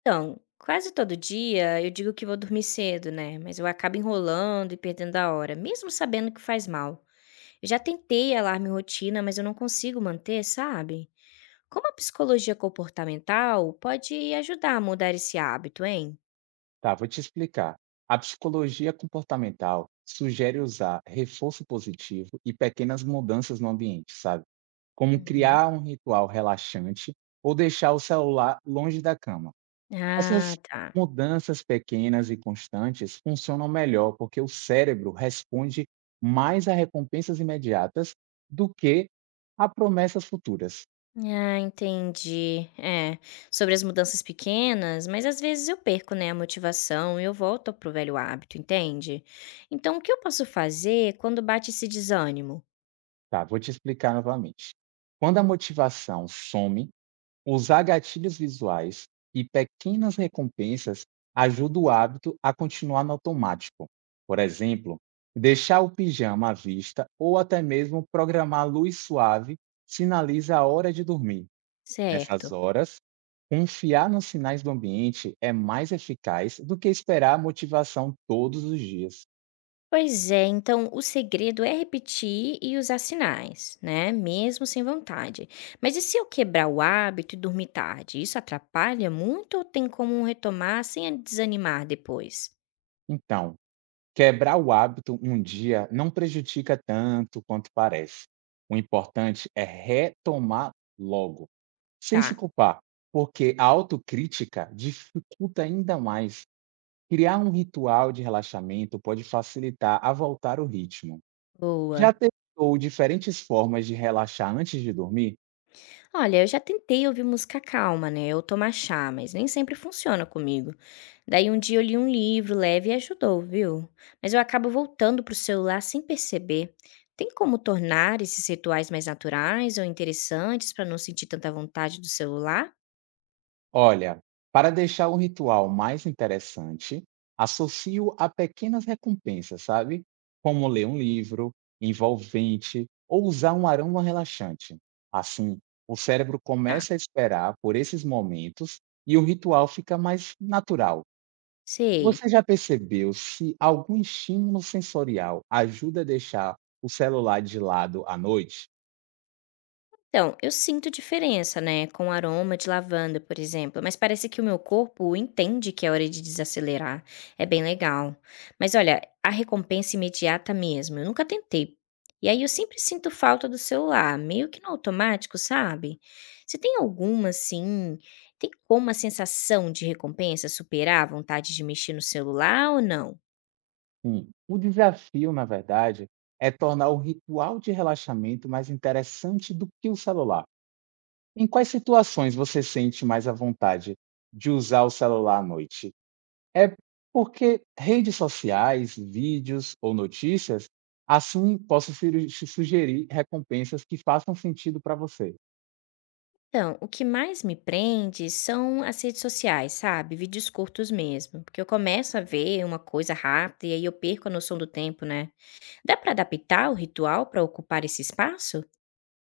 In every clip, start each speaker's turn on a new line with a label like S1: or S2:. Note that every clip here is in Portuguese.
S1: Então, quase todo dia eu digo que vou dormir cedo, né? Mas eu acabo enrolando e perdendo a hora, mesmo sabendo que faz mal. Eu já tentei alarme e rotina, mas eu não consigo manter, sabe? Como a psicologia comportamental pode ajudar a mudar esse hábito, hein?
S2: Tá, vou te explicar. A psicologia comportamental sugere usar reforço positivo e pequenas mudanças no ambiente, sabe? Como
S1: Uhum.
S2: criar um ritual relaxante ou deixar o celular longe da cama.
S1: Ah,
S2: Essas
S1: tá.
S2: mudanças pequenas e constantes funcionam melhor porque o cérebro responde mais a recompensas imediatas do que a promessas futuras.
S1: Ah, entendi. É, sobre as mudanças pequenas, mas às vezes eu perco, né, a motivação e eu volto pro velho hábito, entende? Então, o que eu posso fazer quando bate esse desânimo?
S2: Tá, vou te explicar novamente. Quando a motivação some, usar gatilhos visuais e pequenas recompensas ajuda o hábito a continuar no automático. Por exemplo, deixar o pijama à vista ou até mesmo programar luz suave sinaliza a hora de dormir. Nessas
S1: Certo.
S2: horas, confiar nos sinais do ambiente é mais eficaz do que esperar a motivação todos os dias.
S1: Pois é, então o segredo é repetir e usar sinais, né? Mesmo sem vontade. Mas e se eu quebrar o hábito e dormir tarde? Isso atrapalha muito ou tem como retomar sem desanimar depois?
S2: Então, quebrar o hábito um dia não prejudica tanto quanto parece. O importante é retomar logo. Sem
S1: Tá,
S2: se culpar, porque a autocrítica dificulta ainda mais. Criar um ritual de relaxamento pode facilitar a voltar ao ritmo.
S1: boa.
S2: Já testou diferentes formas de relaxar antes de dormir?
S1: Olha, eu já tentei ouvir música calma, né, ou tomar chá, mas nem sempre funciona comigo. Daí um dia eu li um livro leve e ajudou, viu? Mas eu acabo voltando pro celular sem perceber. Tem como tornar esses rituais mais naturais ou interessantes para não sentir tanta vontade do celular?
S2: Olha, para deixar o ritual mais interessante, associo a pequenas recompensas, sabe? Como ler um livro envolvente ou usar um aroma relaxante. Assim, o cérebro
S1: Tá,
S2: começa a esperar por esses momentos e o ritual fica mais natural.
S1: sei.
S2: Você já percebeu se algum estímulo sensorial ajuda a deixar o celular de lado à noite?
S1: Então, eu sinto diferença, né, com aroma de lavanda, por exemplo, mas parece que o meu corpo entende que é hora de desacelerar. É bem legal. Mas olha, a recompensa imediata mesmo, eu nunca tentei. E aí eu sempre sinto falta do celular, meio que no automático, sabe? Você tem alguma assim, tem como a sensação de recompensa superar a vontade de mexer no celular ou não?
S2: Sim, o desafio, na verdade, é tornar o ritual de relaxamento mais interessante do que o celular. Em quais situações você sente mais à vontade de usar o celular à noite? É porque redes sociais, vídeos ou notícias, assim posso te sugerir recompensas que façam sentido para você.
S1: Então, o que mais me prende são as redes sociais, sabe? Vídeos curtos mesmo, porque eu começo a ver uma coisa rápida e aí eu perco a noção do tempo, né? Dá pra adaptar o ritual pra ocupar esse espaço?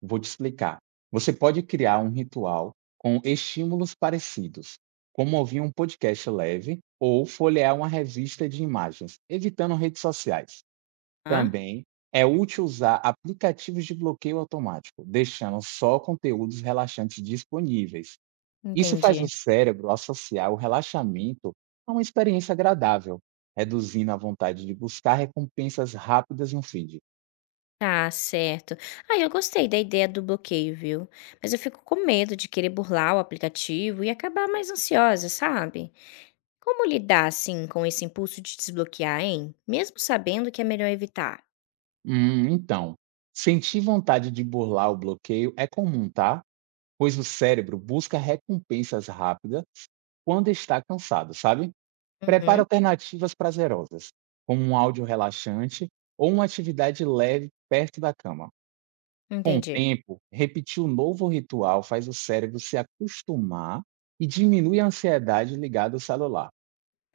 S2: Vou te explicar. Você pode criar um ritual com estímulos parecidos, como ouvir um podcast leve ou folhear uma revista de imagens, evitando redes sociais.
S1: Hã?
S2: Também é útil usar aplicativos de bloqueio automático, deixando só conteúdos relaxantes disponíveis. Isso faz
S1: Entendi.
S2: o cérebro associar o relaxamento a uma experiência agradável, reduzindo a vontade de buscar recompensas rápidas no feed.
S1: Tá certo. Ah, eu gostei da ideia do bloqueio, viu? Mas eu fico com medo de querer burlar o aplicativo e acabar mais ansiosa, sabe? Como lidar assim com esse impulso de desbloquear, hein? Mesmo sabendo que é melhor evitar.
S2: Então, sentir vontade de burlar o bloqueio é comum, tá? Pois o cérebro busca recompensas rápidas quando está cansado, sabe? Prepara
S1: Uhum,
S2: alternativas prazerosas, como um áudio relaxante ou uma atividade leve perto da cama. Com o
S1: entendi.
S2: tempo, repetir o novo ritual faz o cérebro se acostumar e diminui a ansiedade ligada ao celular.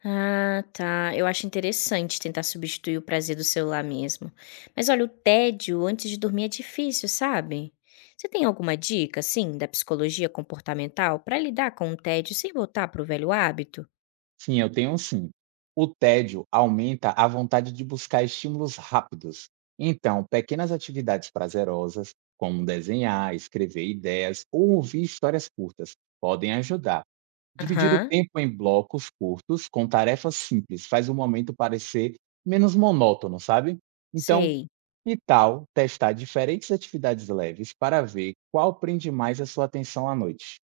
S1: Ah, tá. Eu acho interessante tentar substituir o prazer do celular mesmo. Mas olha, o tédio antes de dormir é difícil, sabe? Você tem alguma dica, assim, da psicologia comportamental para lidar com o tédio sem voltar para o velho hábito?
S2: Sim, eu tenho sim. O tédio aumenta a vontade de buscar estímulos rápidos. Então, pequenas atividades prazerosas, como desenhar, escrever ideias ou ouvir histórias curtas, podem ajudar. Dividir o
S1: Aham,
S2: tempo em blocos curtos com tarefas simples faz o momento parecer menos monótono, sabe? Então,
S1: sei.
S2: e tal testar diferentes atividades leves para ver qual prende mais a sua atenção à noite?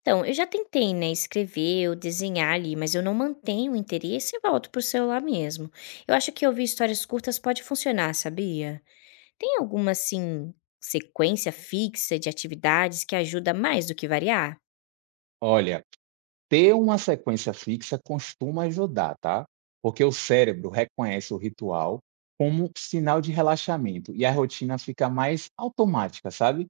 S1: Então, eu já tentei, né, escrever ou desenhar ali, mas eu não mantenho o interesse e volto pro celular mesmo. Eu acho que ouvir histórias curtas pode funcionar, sabia? Tem alguma, assim, sequência fixa de atividades que ajuda mais do que variar?
S2: Olha, ter uma sequência fixa costuma ajudar, tá? Porque o cérebro reconhece o ritual como sinal de relaxamento e a rotina fica mais automática, sabe?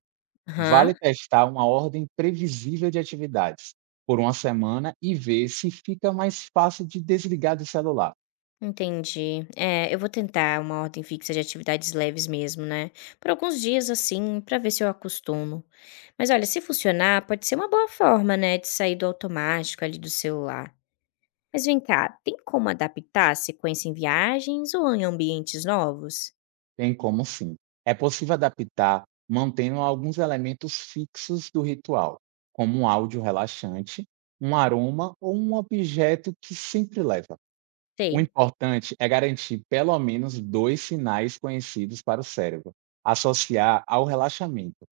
S2: Vale
S1: Aham,
S2: testar uma ordem previsível de atividades por uma semana e ver se fica mais fácil de desligar do celular.
S1: entendi. É, eu vou tentar uma ordem fixa de atividades leves mesmo, né? Por alguns dias assim, pra ver se eu acostumo. Mas olha, se funcionar, pode ser uma boa forma, né, de sair do automático ali do celular. Mas vem cá, tem como adaptar a sequência em viagens ou em ambientes novos?
S2: Tem como sim. É possível adaptar mantendo alguns elementos fixos do ritual, como um áudio relaxante, um aroma ou um objeto que sempre leva. O
S1: Sei,
S2: importante é garantir pelo menos 2 sinais conhecidos para o cérebro, associar ao relaxamento,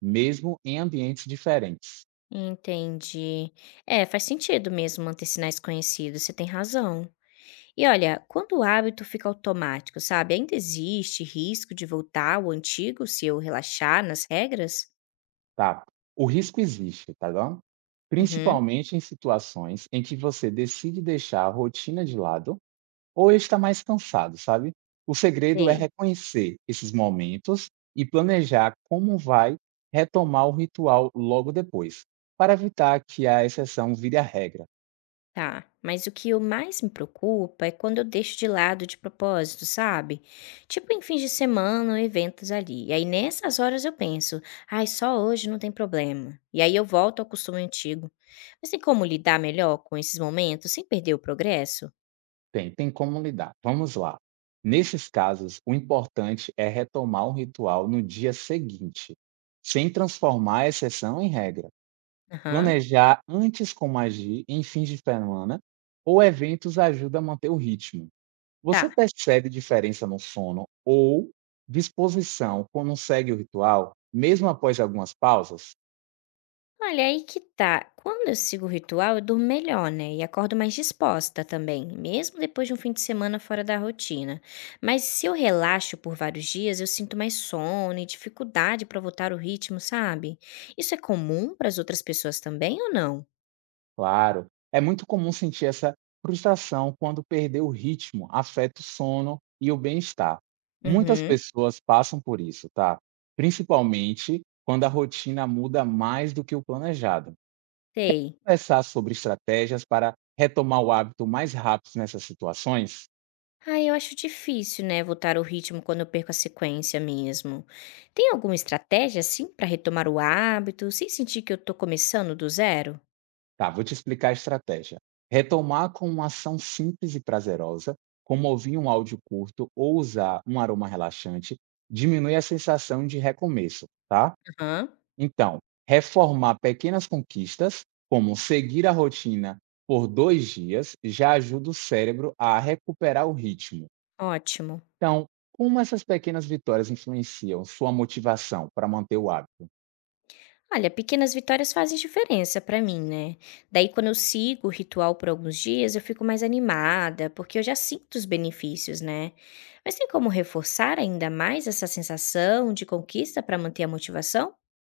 S2: mesmo em ambientes diferentes,
S1: entendi. É, faz sentido mesmo manter sinais conhecidos, você tem razão. E olha, quando o hábito fica automático, sabe, ainda existe risco de voltar ao antigo se eu relaxar nas regras?
S2: tá? O risco existe, tá bom?
S1: Uhum,
S2: Principalmente em situações em que você decide deixar a rotina de lado ou está mais cansado, sabe? O segredo é
S1: sei.
S2: reconhecer esses momentos e planejar como vai retomar o ritual logo depois, para evitar que a exceção vire a regra.
S1: Tá, mas o que eu mais me preocupa é quando eu deixo de lado de propósito, sabe? Tipo em fins de semana ou eventos ali. E aí nessas horas eu penso, ai, só hoje não tem problema. E aí eu volto ao costume antigo. Mas tem como lidar melhor com esses momentos sem perder o progresso?
S2: Tem, tem como lidar. Vamos lá. Nesses casos, o importante é retomar o ritual no dia seguinte, sem transformar a exceção em regra.
S1: Aham,
S2: Planejar antes como agir em fins de semana ou eventos ajuda a manter o ritmo. Você
S1: tá.
S2: percebe diferença no sono ou disposição quando segue o ritual, mesmo após algumas pausas?
S1: Olha, aí que tá. Quando eu sigo o ritual, eu durmo melhor, né? E acordo mais disposta também, mesmo depois de um fim de semana fora da rotina. Mas se eu relaxo por vários dias, eu sinto mais sono e dificuldade pra voltar o ritmo, sabe? Isso é comum pras outras pessoas também ou não?
S2: Claro, é muito comum sentir essa frustração quando perder o ritmo afeta o sono e o bem-estar. Muitas
S1: Uhum,
S2: pessoas passam por isso, tá? Principalmente quando a rotina muda mais do que o planejado.
S1: sei.
S2: Conversar sobre estratégias para retomar o hábito mais rápido nessas situações?
S1: Ah, eu acho difícil, né, voltar o ritmo quando eu perco a sequência mesmo. Tem alguma estratégia assim pra retomar o hábito, sem sentir que eu tô começando do zero?
S2: Tá, vou te explicar a estratégia. Retomar com uma ação simples e prazerosa, como ouvir um áudio curto ou usar um aroma relaxante, diminui a sensação de recomeço, tá?
S1: Aham,
S2: Então, reformar pequenas conquistas, como seguir a rotina por 2 dias, já ajuda o cérebro a recuperar o ritmo.
S1: ótimo.
S2: Então, como essas pequenas vitórias influenciam sua motivação para manter o hábito?
S1: Olha, pequenas vitórias fazem diferença pra mim, né? Daí, quando eu sigo o ritual por alguns dias, eu fico mais animada, porque eu já sinto os benefícios, né? Mas tem como reforçar ainda mais essa sensação de conquista pra manter a motivação?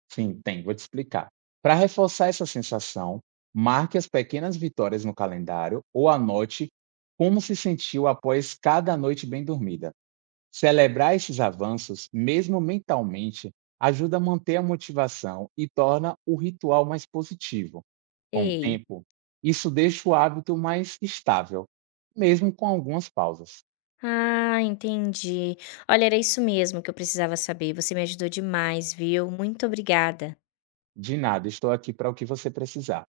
S2: Sim, tem, vou te explicar. Para reforçar essa sensação, marque as pequenas vitórias no calendário ou anote como se sentiu após cada noite bem dormida. Celebrar esses avanços, mesmo mentalmente, ajuda a manter a motivação e torna o ritual mais positivo. Com o
S1: Ei.
S2: tempo, isso deixa o hábito mais estável, mesmo com algumas pausas.
S1: Ah, entendi. Olha, era isso mesmo que eu precisava saber. Você me ajudou demais, viu? Muito obrigada.
S2: De nada, estou aqui para o que você precisar.